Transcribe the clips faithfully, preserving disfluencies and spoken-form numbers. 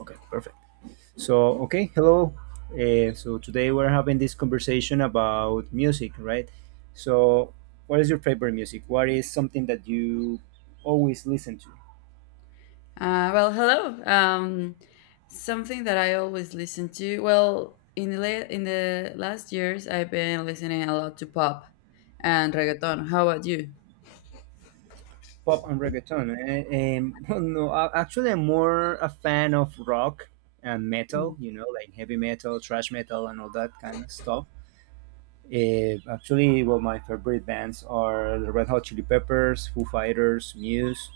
Okay, perfect. So, okay, hello. Uh, so today we're having this conversation about music, right? So, what is your favorite music? What is something that you always listen to? Uh, well, hello. Um, something that I always listen to. Well, in the la- in the last years, I've been listening a lot to pop and reggaeton. How about you? Pop and reggaeton, eh? Um, well, no, I- actually, I'm more a fan of rock and metal. You know, like heavy metal, thrash metal, and all that kind of stuff. Uh, actually, well, my favorite bands are the Red Hot Chili Peppers, Foo Fighters, Muse,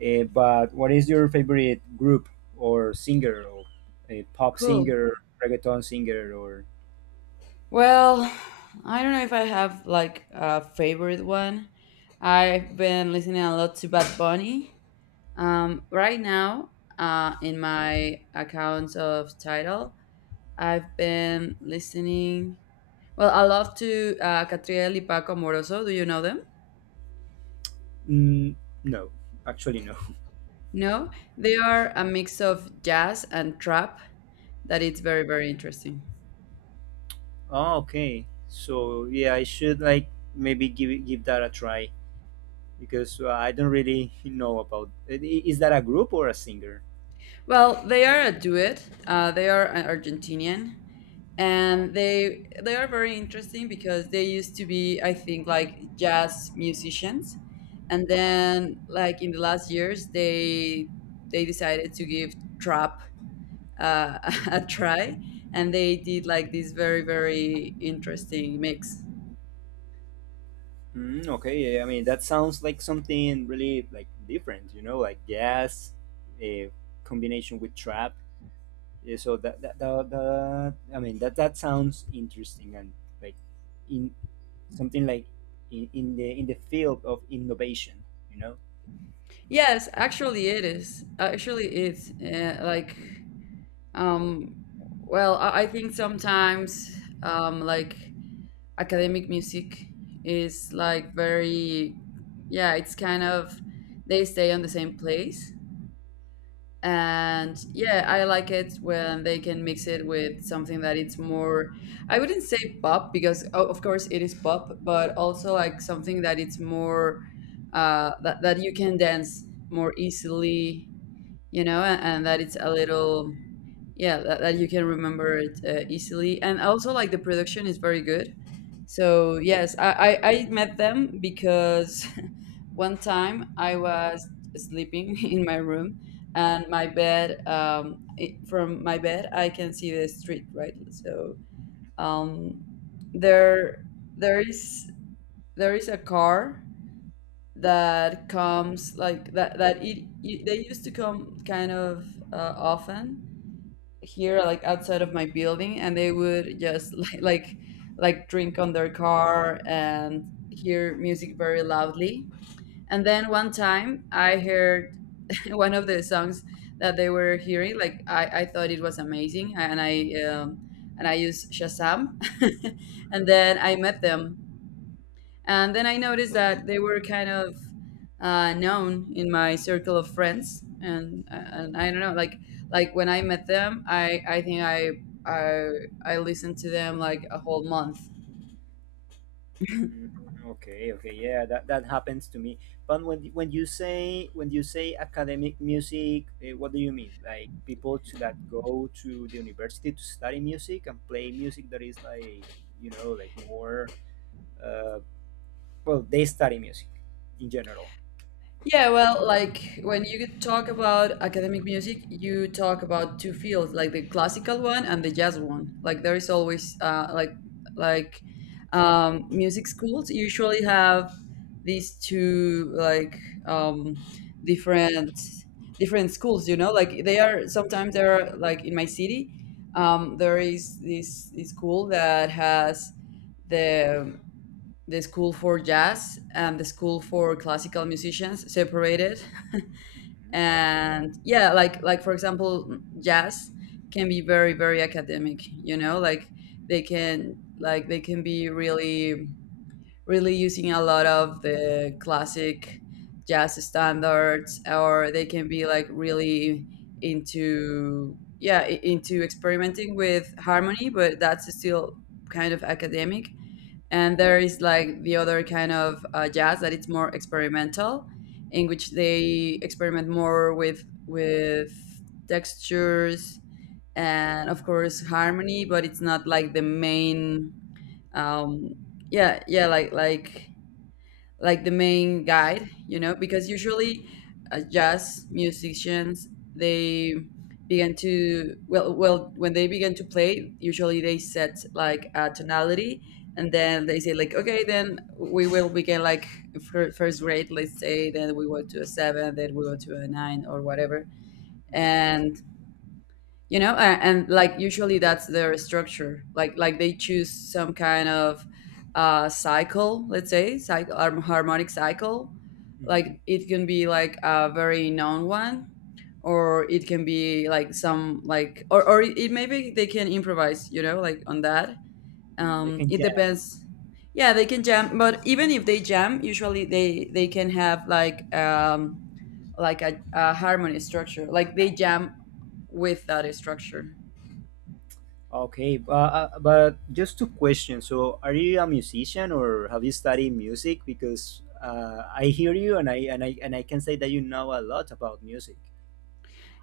Uh, But what is your favorite group or singer, or a pop Cool. singer, reggaeton singer, or Well, I don't know if I have like a favorite one. I've been listening a lot to Bad Bunny. Um, right now, uh, in my accounts of Tidal, I've been listening. Well, I love to uh, Catriel y Paco Moroso. Do you know them? mm, no? Actually, no. No, they are a mix of jazz and trap that it's very, very interesting. Oh, okay. So yeah, I should like maybe give it- give that a try because uh, I don't really know about. i- i- Is that a group or a singer? Well, they are a duet. Uh, they are an Argentinian, Uh-huh. and they they are very interesting because they used to be, I think, like jazz musicians, and Uh-huh. then like in the last years, they they decided to give trap uh, a try, and they did like this very, very interesting mix. Mm, okay, yeah, I mean that sounds like something really like different, you know, like jazz, a combination with trap. Yeah, so that that, that, that I mean that that sounds interesting and like in something like in, in the in the field of innovation, you know. Yes, actually it is. Actually it's uh, like um well, I, I think sometimes um like academic music is like very yeah, it's kind of they stay on the same place. And yeah, I like it when they can mix it with something that it's more I wouldn't say pop because o- of course it is pop, but also like something that it's more uh that, that you can dance more easily you know, and, and that it's a little, yeah, that, that you can remember it uh, easily. And also, like, the production is very good. So, yes, I, I, I met them because one time I was sleeping in my room and my bed, um, I from my bed, I can see the street, right? So, um, there, there is, there is a car that comes like that that it, it they used to come kind of uh, often here like outside of my building, and they would just like like, like drink on their car and hear music very loudly. And then one Mhm. time I heard one of the songs that they were hearing like i, I thought it was amazing, and i um, and I used Shazam and then Mhm. I met them. And then I noticed that they were kind of uh, known in my circle of friends, and uh, and I don't know, like like when I met them, I I think I I I listened to them like a whole month. Mm, okay, okay, yeah, that, that happens to me. But when when you say when you say academic music, eh, what do you mean, like people to that go to the university to study music and play music that is like, you know, like more, uh, well, they study music in general. Yeah, well, like when you talk about academic music, you talk about two fields, like the classical one and the jazz one. Like there is always uh, like like um, music schools usually have these two like um, different different schools. You know, like they are sometimes they are like in my city. Um, there is this this school that has the the school for jazz and the school for classical musicians separated. Hmm. And yeah, like like for example jazz can be very, very academic, you know, like they can like they can be really, really using a lot of the classic jazz standards, or they can be like really into yeah i- into experimenting with harmony, but that's still kind of academic. And there is like the other kind of uh, jazz that it's more experimental, in which they experiment more with with textures and of course harmony, but it's not like the main um yeah yeah like like like the main guide, you know, because usually uh, jazz musicians they began to well well when they begin to play, usually they set like a tonality and then they say like okay, then we will begin like fir- first grade, let's say, then we go to a seven, then we go to a nine or whatever. And you know, and, and like usually that's their structure, like like they choose some kind of uh cycle, let's say, cycle, harmonic cycle. Like Hmm. it can be like a very known one, or it can be like some like or, or it it maybe they can improvise, you know, like on that. Mm, you um can it jam. depends. Yeah, they can jam, but even if they jam, usually they they can have like um like a, a harmony structure, like they jam with that structure. Okay, bu- uh, but just two questions. So, are you a musician or have you studied music? Because uh, I hear you, and I and I and I can say that you know a lot about music.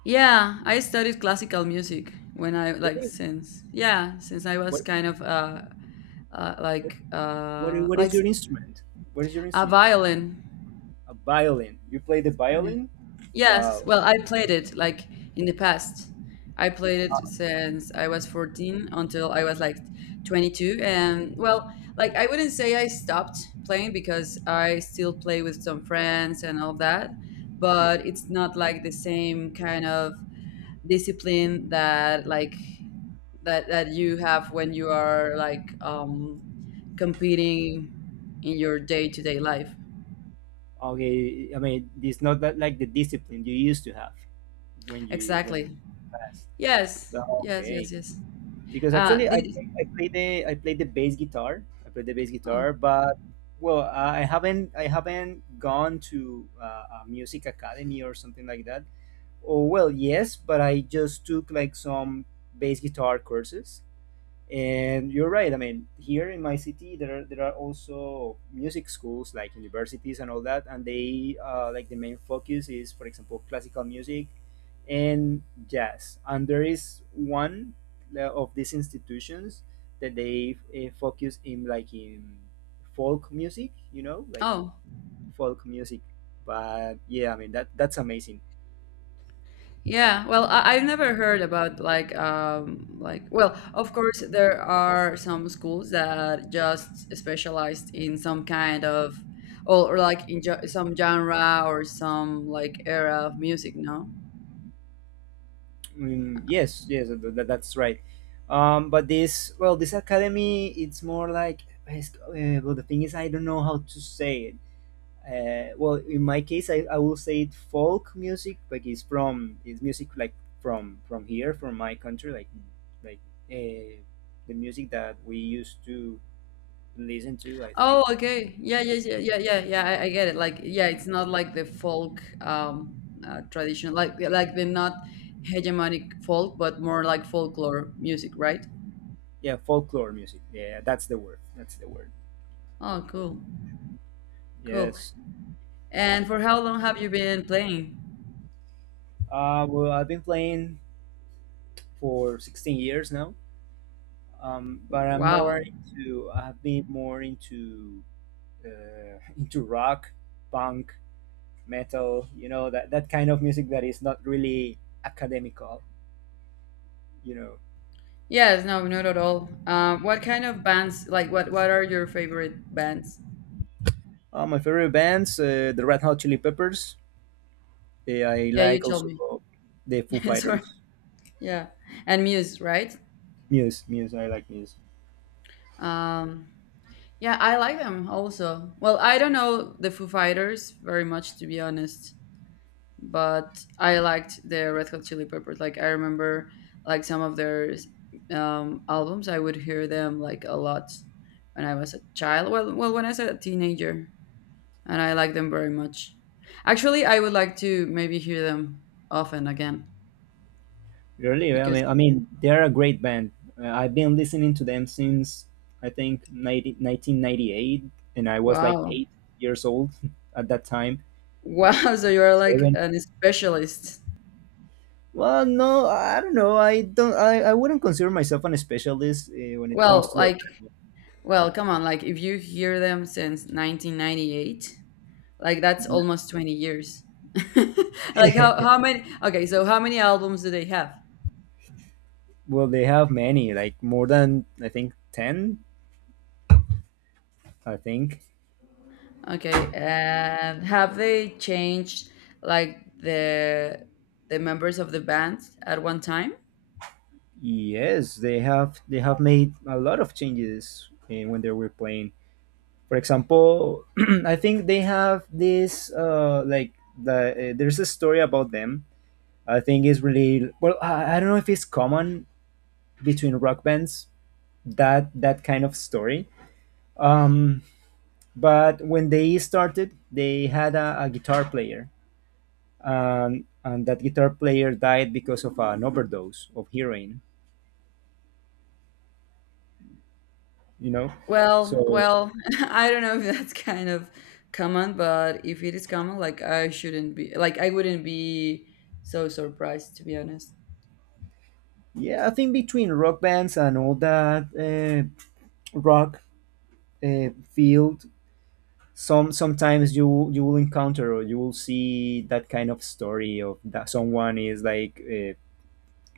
Yeah, I studied classical music when I like Really, since yeah since I was what kind of uh, uh what like what, uh what like is s- your instrument? What is your a instrument? violin. A violin. You play the Yeah. violin? Yes, Wow. well I played it like in the past. I played it since I was fourteen until I was like twenty-two, and well like I wouldn't say I stopped playing because I still play with some friends and all that, but it's Mhm. not like the same kind of discipline that like that that you have when you are like um competing in your day-to-day life. Okay, I mean, it's not that like the discipline you used to have when you when Exactly. past. yes But yes okay. yes yes Because uh actually did, I play, I play the I play the bass guitar. I play the bass oh, guitar, but well, I haven't I haven't gone to uh, a music academy or something like that. Oh well, yes, but I just took like some bass guitar courses, and you're right. I mean, here in my city, there are, there are also music schools like universities and all that, and they, uh, like, the main focus is, for example, classical music and jazz. And there is one, uh, of these institutions, that they uh, focus in like in folk music, you know, like oh folk music. But yeah, I mean that that's amazing. yeah, well, I, I've never heard about like um like well, of course there are some schools that just specialized in some kind of or, or like in jo- some genre or some like era of music, no. Mm, yes, yes, th- th- that's right. Um, but this, well, this academy, it's more like, it's- uh, well, the thing is, I don't know how to say it. Uh, well, in my case, I, I will say it folk music, like it's from, it's music like from from here, from my country, like like uh, the music that we used to listen to. I Oh, think, okay. Yeah, yeah, yeah, yeah, yeah. Yeah, I, I get it. Like, yeah, it's not like the folk um uh, traditional, like yeah, like the not hegemonic folk, but more like folklore music, right? yeah, folklore music. Yeah, that's the word. That's the word. Oh, cool, cool. Yes. And for how long have you been playing? Uh, well, I've been playing for sixteen years now, um, but I'm more Wow. into I've been more into uh, into rock, punk, metal. You know, that that kind of music that is not really academical. You know, Yes, no, not at all. Um, what kind of bands? Like, what what are your favorite bands? uh, my favorite bands, uh, the Red Hot Chili Peppers. Uh, I Yeah, you like tell also me. the Foo Sorry. Fighters. Yeah, and Muse, right? Muse, Muse. I like Muse. Um, yeah, I like them also. Well, I don't know the Foo Fighters very much, to be honest, but I liked the Red Hot Chili Peppers. Like I remember like some of their um, albums. I would hear them like a lot when I was a child. Well, well, when I was a teenager, and I like them very much. Actually, I would like to maybe hear them often again Really, I because mean, I mean, they're a great band. Uh, I've been listening to them since I think nineteen ninety-eight, and I was like wow, eight years old at that time. wow. So you are like Seven. an specialist. Well, no, I don't know. I don't. I, I wouldn't consider myself an specialist uh, when it comes Well, to like well, come on, like if you hear them since nineteen ninety-eight, like that's the. almost twenty years. like how how many okay, so how many albums do they have? Well, they have many, like more than I think ten. I think Okay, and have they changed like the the members of the band at one time? yes, they have. They have made a lot of changes uh, when they were playing. For example, I think they have this uh like the uh, there's a story about them. I think is really well. I, I don't know if it's common between rock bands, that that kind of story. Um, but when they started, they had a, a guitar player, and and that guitar player died because of an overdose of heroin. You know, Well, so well, I don't know if that's kind of common, but if it is common, like I shouldn't be like I wouldn't be so surprised, to be honest. yeah, I think between rock bands and all that, uh, rock, uh, field, some sometimes you you will encounter or you will see that kind of story, of that someone is like, uh,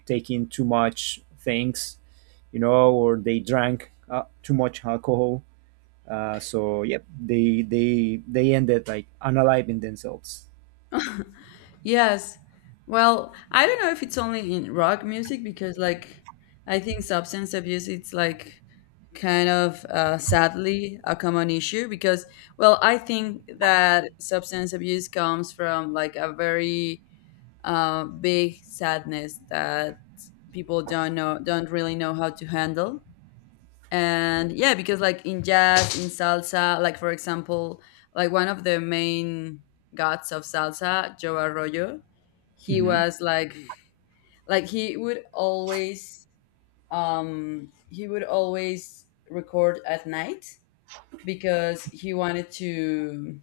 taking too much things, you know, or they drank uh, too much alcohol. Uh, so yep, they they they ended like unaliving themselves. Yes. Well, I don't know if it's only in rock music because, like, I think substance abuse it's like kind of uh, sadly a common issue because, well, I think that substance abuse comes from like a very uh, big sadness that people don't know, don't really know how to handle. And yeah, because like in jazz, in salsa, like for example, like one of the main gods of salsa, Joe Arroyo, he Hmm. was like like he would always um he would always record at night because he wanted to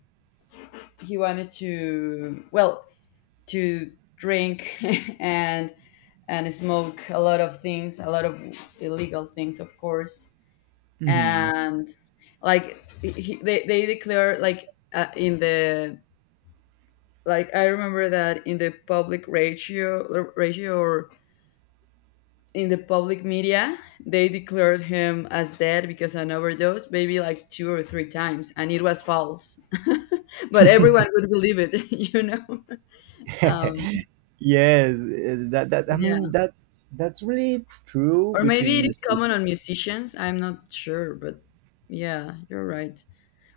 he wanted to well to drink and and smoke a lot of things, a lot of illegal things of course. Hmm. And like he, they they declare like uh, in the like I remember that in the public ratio ratio or in the public media, they declared him as dead because an overdose, maybe like two or three times, and it was false. But everyone would believe it, you know. Um, Yes, uh, that that I mean yeah, that's that's really true or between maybe it is music. common on musicians. I'm not sure, but yeah, you're right.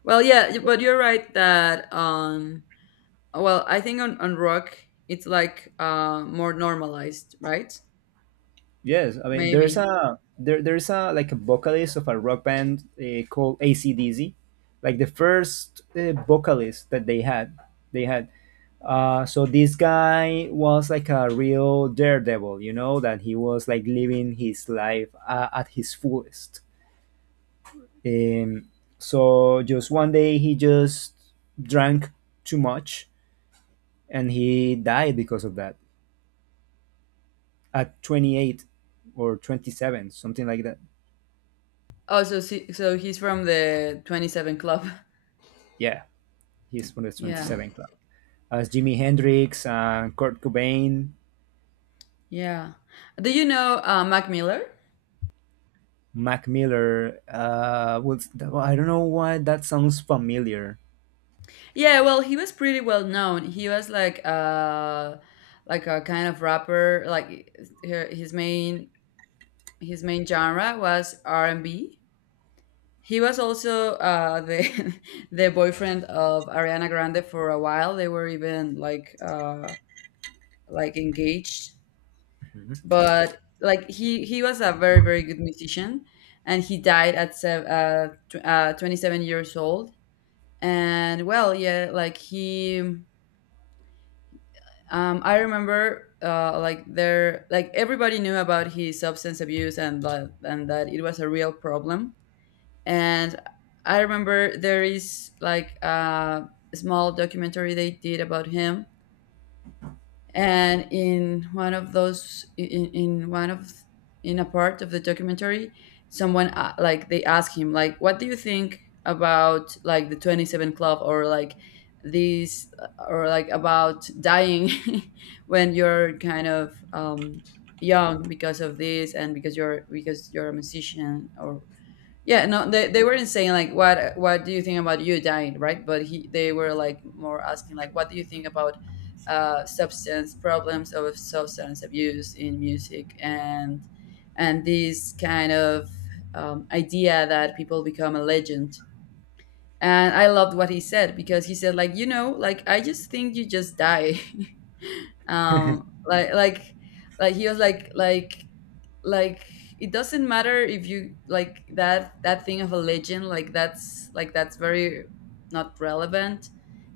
Well, yeah, but you're right that um, well, I think on on rock it's like uh more normalized, right? Yes, I mean there's Maybe. a there there's a like a vocalist of a rock band uh, called A C D C, like the first uh, vocalist that they had they had. Uh, so this guy was like a real daredevil, you know, that he was like living his life uh, at his fullest. Um, so just one day he just drank too much and he died because of that at twenty-eight or twenty-seven, something like that. Oh, so si- so he's from the Twenty Seven Club. Yeah, he's from the Yeah. twenty-seven club. As Jimi Hendrix and Kurt Cobain, Yeah. Do you know uh, Mac Miller? Mac Miller. Uh, was, I don't know why that sounds familiar. Yeah, well, he was pretty well known. He was like uh like a kind of rapper. Like he- his main his main genre was R and B. He was also uh, the the boyfriend of Ariana Grande for a while. They were even like uh, like engaged, but like he he was a very, very good musician, and he died at sev- uh, tw- uh, twenty-seven years old. And well yeah like he um I remember uh like there like everybody knew about his substance abuse, and that and that it was a real problem. And I remember there is like a small documentary they did about him, and in one of those in, in one of in a part of the documentary, someone uh, like they ask him like what do you think about like the twenty-seven club or like these or like about dying when you're kind of um young because of this and because you're because you're a musician or yeah, no, they, they weren't saying like what what do you think about you dying, right? But he they were like more asking like what do you think about uh, substance problems of substance abuse in music and and this kind of um, idea that people become a legend. And I loved what he said because he said like you know like I just think you just die. um like like like he was like like like it doesn't matter if you like that that thing of a legend, like that's like that's very not relevant,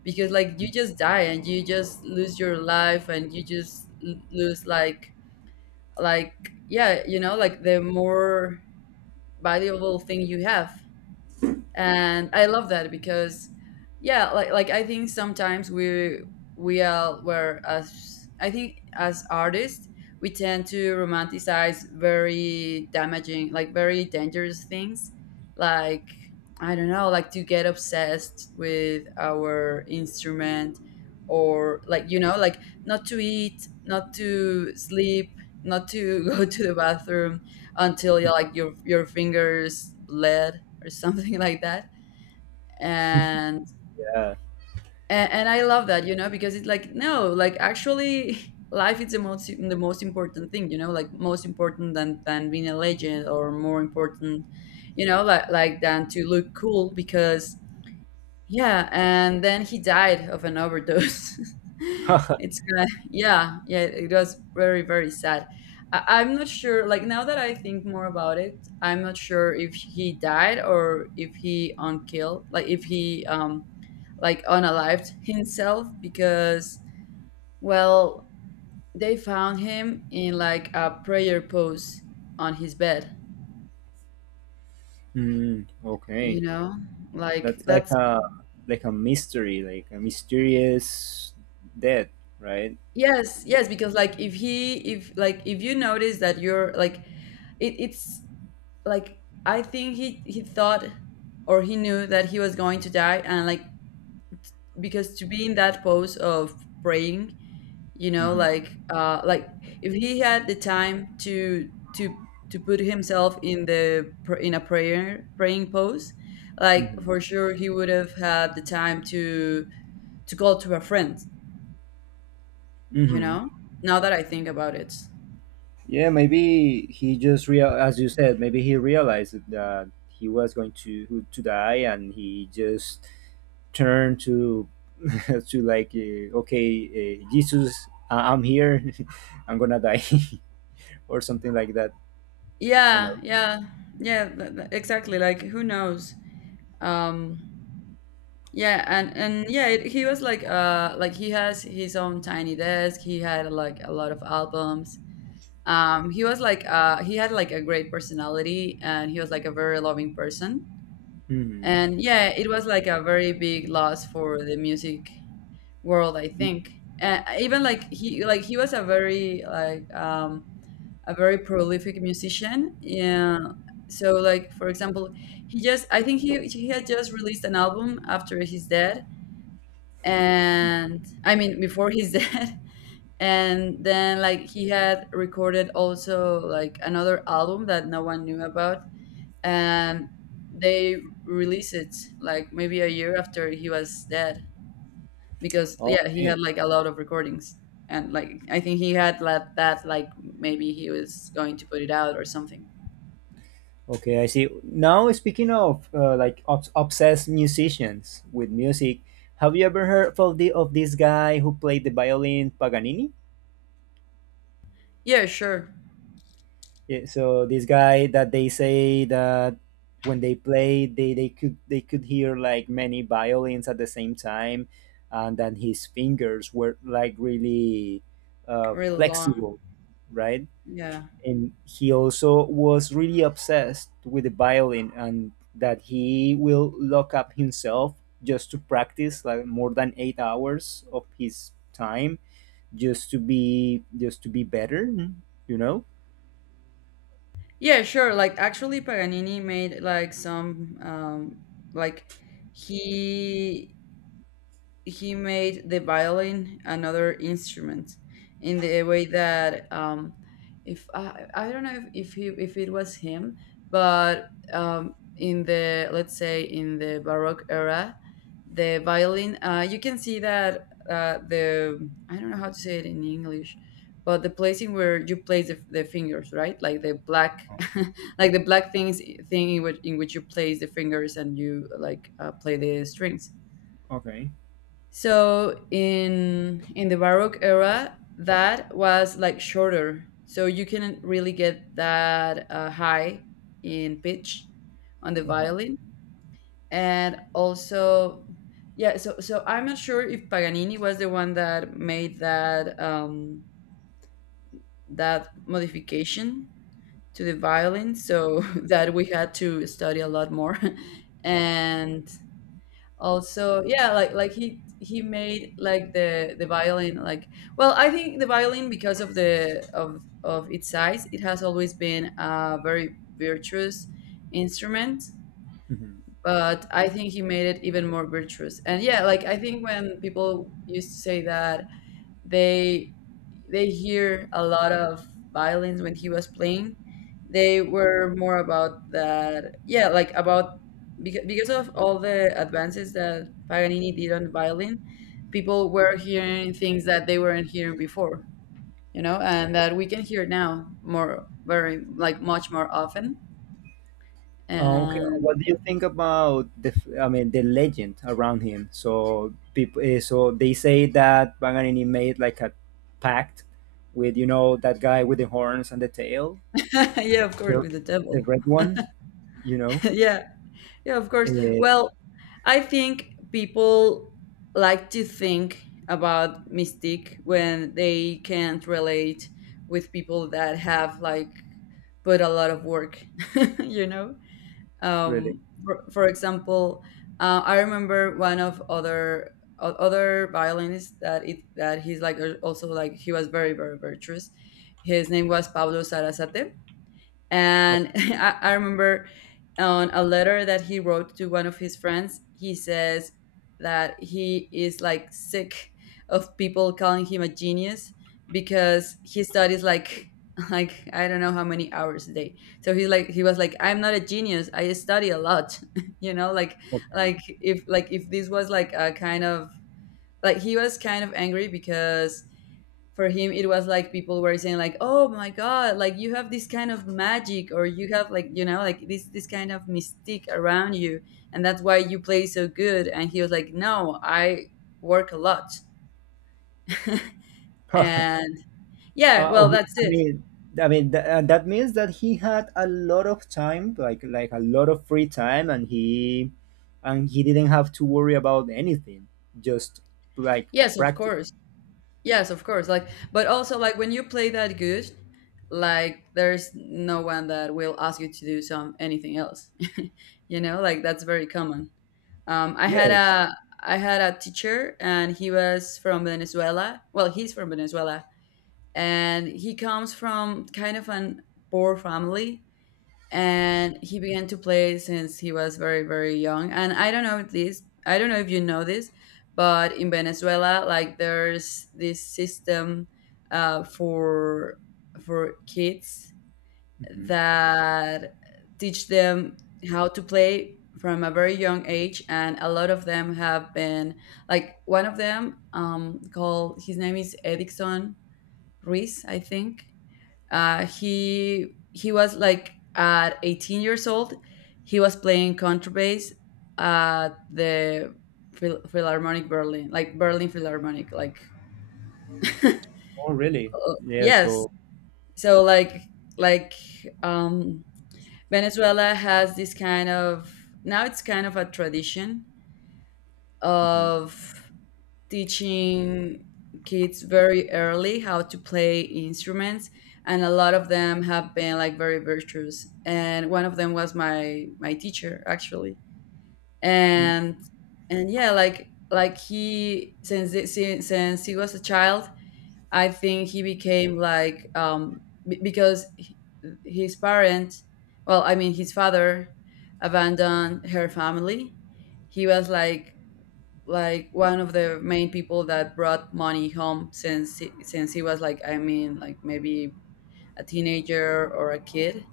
because like you just die and you just lose your life and you just l- lose like like yeah you know like the more valuable thing you have. And I love that because yeah, like like I think sometimes we we are were as I think as artists we tend to romanticize very damaging, like very dangerous things, like I don't know, like to get obsessed with our instrument or like, you know, like not to eat, not to sleep, not to go to the bathroom until you like your your fingers bled or something like that. And Yeah. and, and I love that, you know, because it's like no, like actually life is the most the most important thing, you know, like most important than than being a legend, or more important, you know, like like than to look cool, because yeah, and then he died of an overdose. it's kind Yeah, yeah, it was very, very sad. I, I'm not sure, like, now that I think more about it, I'm not sure if he died or if he unkilled, like, if he, um, like, unalived himself because, well, they found him in, like, a prayer pose on his bed, Mm, you okay, know? Like, that's like that's... a like a mystery, like a mysterious death, right? Yes, yes, because like if he, if like if you notice that you're like it, it's like I think he he thought or he knew that he was going to die, and like because to be in that pose of praying, you know, Hmm. like uh like if he had the time to to to put himself in the pr- in a prayer praying pose, like for Hmm. sure he would have had the time to to call to a friend, you Mm-hmm. know? Now that I think about it. Yeah, maybe he just real, as you said, maybe he realized that he was going to to die, and he just turned to to like, uh, okay, uh, Jesus, I- I'm here, I'm gonna die, or something like that, or no. Yeah, yeah, yeah, th th- exactly. Like, who knows? Um, yeah, and and yeah, it, he was like, uh, like he has his own tiny desk. He had like a lot of albums. Um, he was like, uh, he had like a great personality, and he was like a very loving person. Hmm. And yeah, it was like a very big loss for the music world, I think. And even like he, like he was a very like um a very prolific musician. Yeah. So like for example, he just I think he he had just released an album after his death, and I mean before his death, and then like he had recorded also like another album that no one knew about, and they released it like maybe a year after he was dead, because yeah he Okay. had like a lot of recordings, and like I think he had let that like maybe he was going to put it out or something. Okay, I see. Now, speaking of uh, like obs- obsessed musicians with music, have you ever heard of the of this guy who played the violin, Paganini? Yeah, sure. Yeah, so this guy that they say that when they play, they, they could they could hear like many violins at the same time, and then his fingers were like really, uh, Really long. flexible, right? Yeah. And he also was really obsessed with the violin, and that he will lock up himself just to practice like more than eight hours of his time just to be, just to be better, you know? Yeah, sure. Like actually Paganini made like some um like he he made the violin another instrument, in the way that um, if I, I don't know if, if he if it was him, but um, in the let's say in the Baroque era, the violin uh, you can see that uh, the I don't know how to say it in English, but the placing where you place the, the fingers right, like the black like the black things thing in which in which you place the fingers and you like uh, play the strings, Okay. so in in the Baroque era, that was like shorter, so you couldn't really get that uh, high in pitch on the violin. And also, yeah. So so I'm not sure if Paganini was the one that made that um, that modification to the violin, so that we had to study a lot more. And also yeah, like like he he made like the the violin like, well, I think the violin, because of the of of its size, it has always been a very virtuous instrument, Mhm. but I think he made it even more virtuous, and yeah, like I think when people used to say that they they hear a lot of violins when he was playing, they were more about that, yeah, like about, because, because of all the advances that Paganini did on violin, people were hearing things that they weren't hearing before, you know, and that we can hear now more, very like much more often. Uh, okay, uh, And what do you think about the? f- I mean, the legend around him. So people, so they say that Paganini made like a pact with, you know, that guy with the horns and the tail, yeah, of course, the, with the the devil. red one. You know, Yeah. Yeah, of course. eh, Well, I think people like to think about mystique when they can't relate with people that have like put a lot of work, you know? really. Um, for, for example, uh, I remember one of other o- other violinists that it that he's like uh, also like he was very very virtuous. His name was Pablo Sarasate, Oh, and I, I remember on a letter that he wrote to one of his friends, he says that he is like sick of people calling him a genius, because he studies like like I don't know how many hours a day. So he's like he was like I'm not a genius. I study a lot. You know, like okay. like if like if this was like a kind of, like he was kind of angry because for him it was like people were saying like oh my god, like you have this kind of magic or you have like, you know, like this this kind of mystique around you, and that's why you play so good, and he was like no, I work a lot. And yeah, Uh, well, that's I it. mean, I mean th- uh, that means that he had a lot of time, like like a lot of free time, and he and he didn't have to worry about anything. Just like Yes, of practice. course. Yes, of course, like but also like when you play that good, like there's no one that will ask you to do some anything else. You know, like that's very common. Um, I had Yes. a I had a teacher, and he was from Venezuela. Well, he's from Venezuela, and he comes from kind of an poor family. And he began to play since he was very very young. And I don't know if this. I don't know if you know this, but in Venezuela, like there's this system uh, for for kids Hmm. that teach them how to play from a very young age, and a lot of them have been like one of them um called, his name is Edison Ruiz I think, uh he he was like at eighteen years old, he was playing contrabass at the Phil- Philharmonic Berlin, like Berlin Philharmonic, like Oh, really? uh, Yeah. yes. So. So like like um, Venezuela has this kind of, now it's kind of a tradition Mhm. of teaching kids very early how to play instruments, and a lot of them have been like very virtuous, and one of them was my my teacher actually. Mm. and and yeah, like like he, since since since he was a child, I think he became like um, b- because h- his parents, well, I mean his father, abandoned her family. He was like like one of the main people that brought money home since he, since he was like I mean like maybe a teenager or a kid.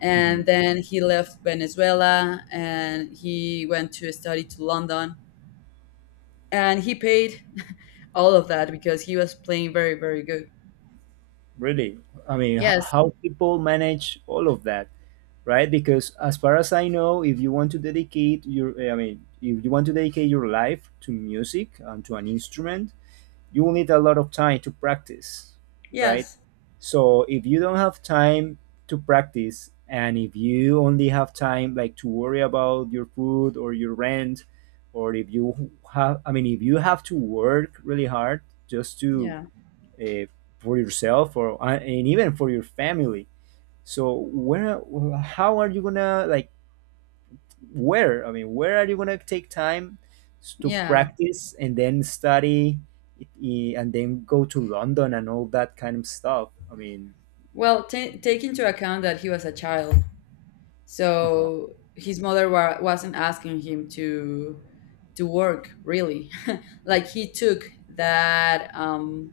And Mhm. then he left Venezuela and he went to study to London, and he paid all of that because he was playing very very good. Really, I mean, h- Yes. how people manage all of that, right? Because as far as I know, if you want to dedicate your, I mean, if you want to dedicate your life to music and to an instrument, you will need a lot of time to practice, right? Yes. So if you don't have time to practice, and if you only have time like to worry about your food or your rent, or if you have, I mean, if you have to work really hard just to, Yeah. uh, for yourself or uh, and even for your family. So where, how are you going to like where? I mean, where are you gonna take time to Yeah. practice and then study, i- and then go to London and all that kind of stuff? I mean, Well, ta take into account that he was a child, uh-huh. so his mother wa- wasn't asking him to to work really. Like he took that um,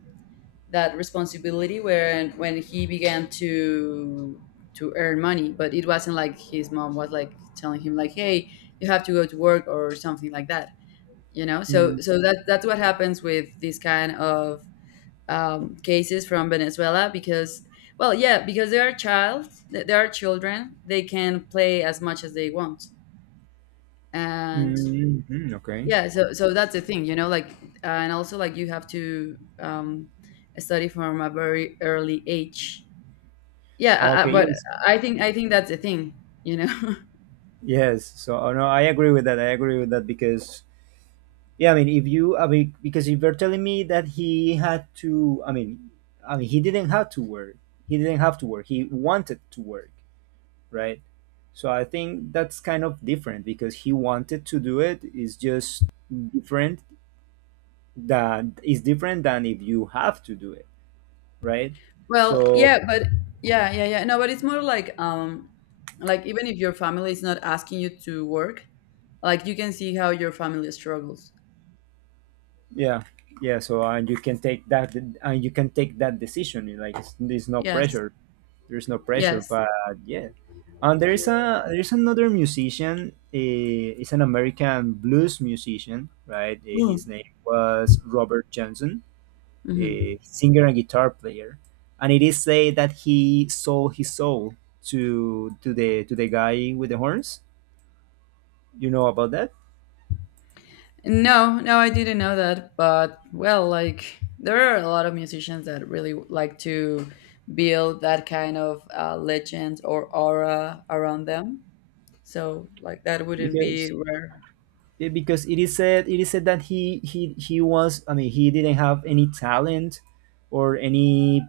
that responsibility when when he began to to earn money, but it wasn't like his mom was like telling him like, "Hey, you have to go to work" or something like that. You know. So mm, so that that's what happens with this kind of um, cases from Venezuela, because, well, yeah, because they are child, they are children, they can play as much as they want, and mm, mm, okay, yeah, so so that's the thing, you know, like, uh, and also like you have to um, study from a very early age. Yeah, I, I, okay, but yes, I think I think that's the thing, you know. yes. So, oh, no, I agree with that. I agree with that because, yeah, I mean, if you, I mean, because if you're telling me that he had to, I mean, I mean, he didn't have to work. He didn't have to work. He wanted to work, right? So I think that's kind of different, because he wanted to do it, is just different, that is different than if you have to do it, right? Well, So yeah, but yeah, yeah, yeah. No, but it's more like um, like even if your family is not asking you to work, like you can see how your family struggles. yeah, yeah. So and you can take that and you can take that decision. Like it's, there's no Yes. pressure. There's no pressure, Yes. but yeah. And there is a there's another musician. Uh, it's an American blues musician, right? Eh, his name was Robert Johnson, Mhm. uh, singer and guitar player, and it is said that he sold his soul to to the to the guy with the horns. You know about that, No, no, I didn't know that. But well, like there are a lot of musicians that really like to build that kind of uh, legend or aura around them. So like that wouldn't because be rare. eh, because it is said it is said that he he he was, I mean, he didn't have any talent or any,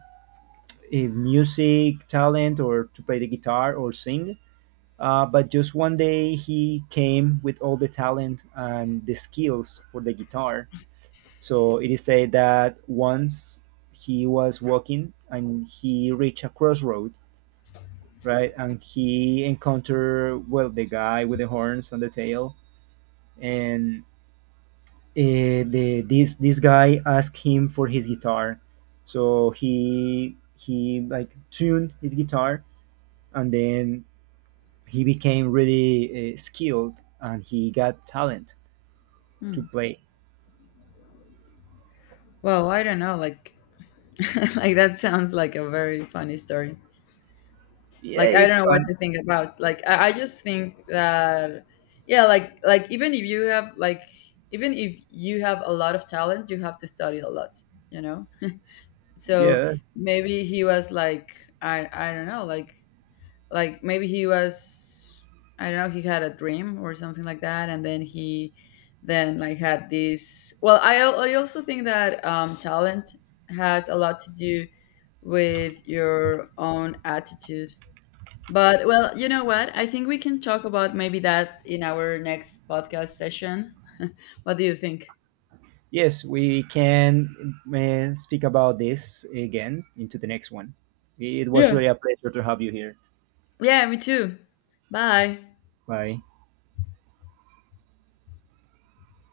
uh, music talent or to play the guitar or sing. Uh, but just one day he came with all the talent and the skills for the guitar. So it is said that once he was walking and he reached a crossroad, right? And he encountered, well, the guy with the horns and the tail, and uh, the this this guy asked him for his guitar, so he he like tuned his guitar, and then he became really, uh, skilled and he got talent Hmm. to play. Well, I don't know. Like, like that sounds like a very funny story. Yeah, Like I don't it's know what fun. to think about. Like I, I just think that yeah, like like even if you have like, even if you have a lot of talent, you have to study a lot. You know. So Yeah. maybe he was like i i don't know like like maybe he was, I don't know, he had a dream or something like that, and then he then like had this, well i, al- I also think that um, talent has a lot to do with your own attitude. But well, you know what, I think we can talk about maybe that in our next podcast session. What do you think? Yes, we can uh, speak about this again into the next one. It was Yeah. really a pleasure to have you here. Yeah, me too. Bye. Bye.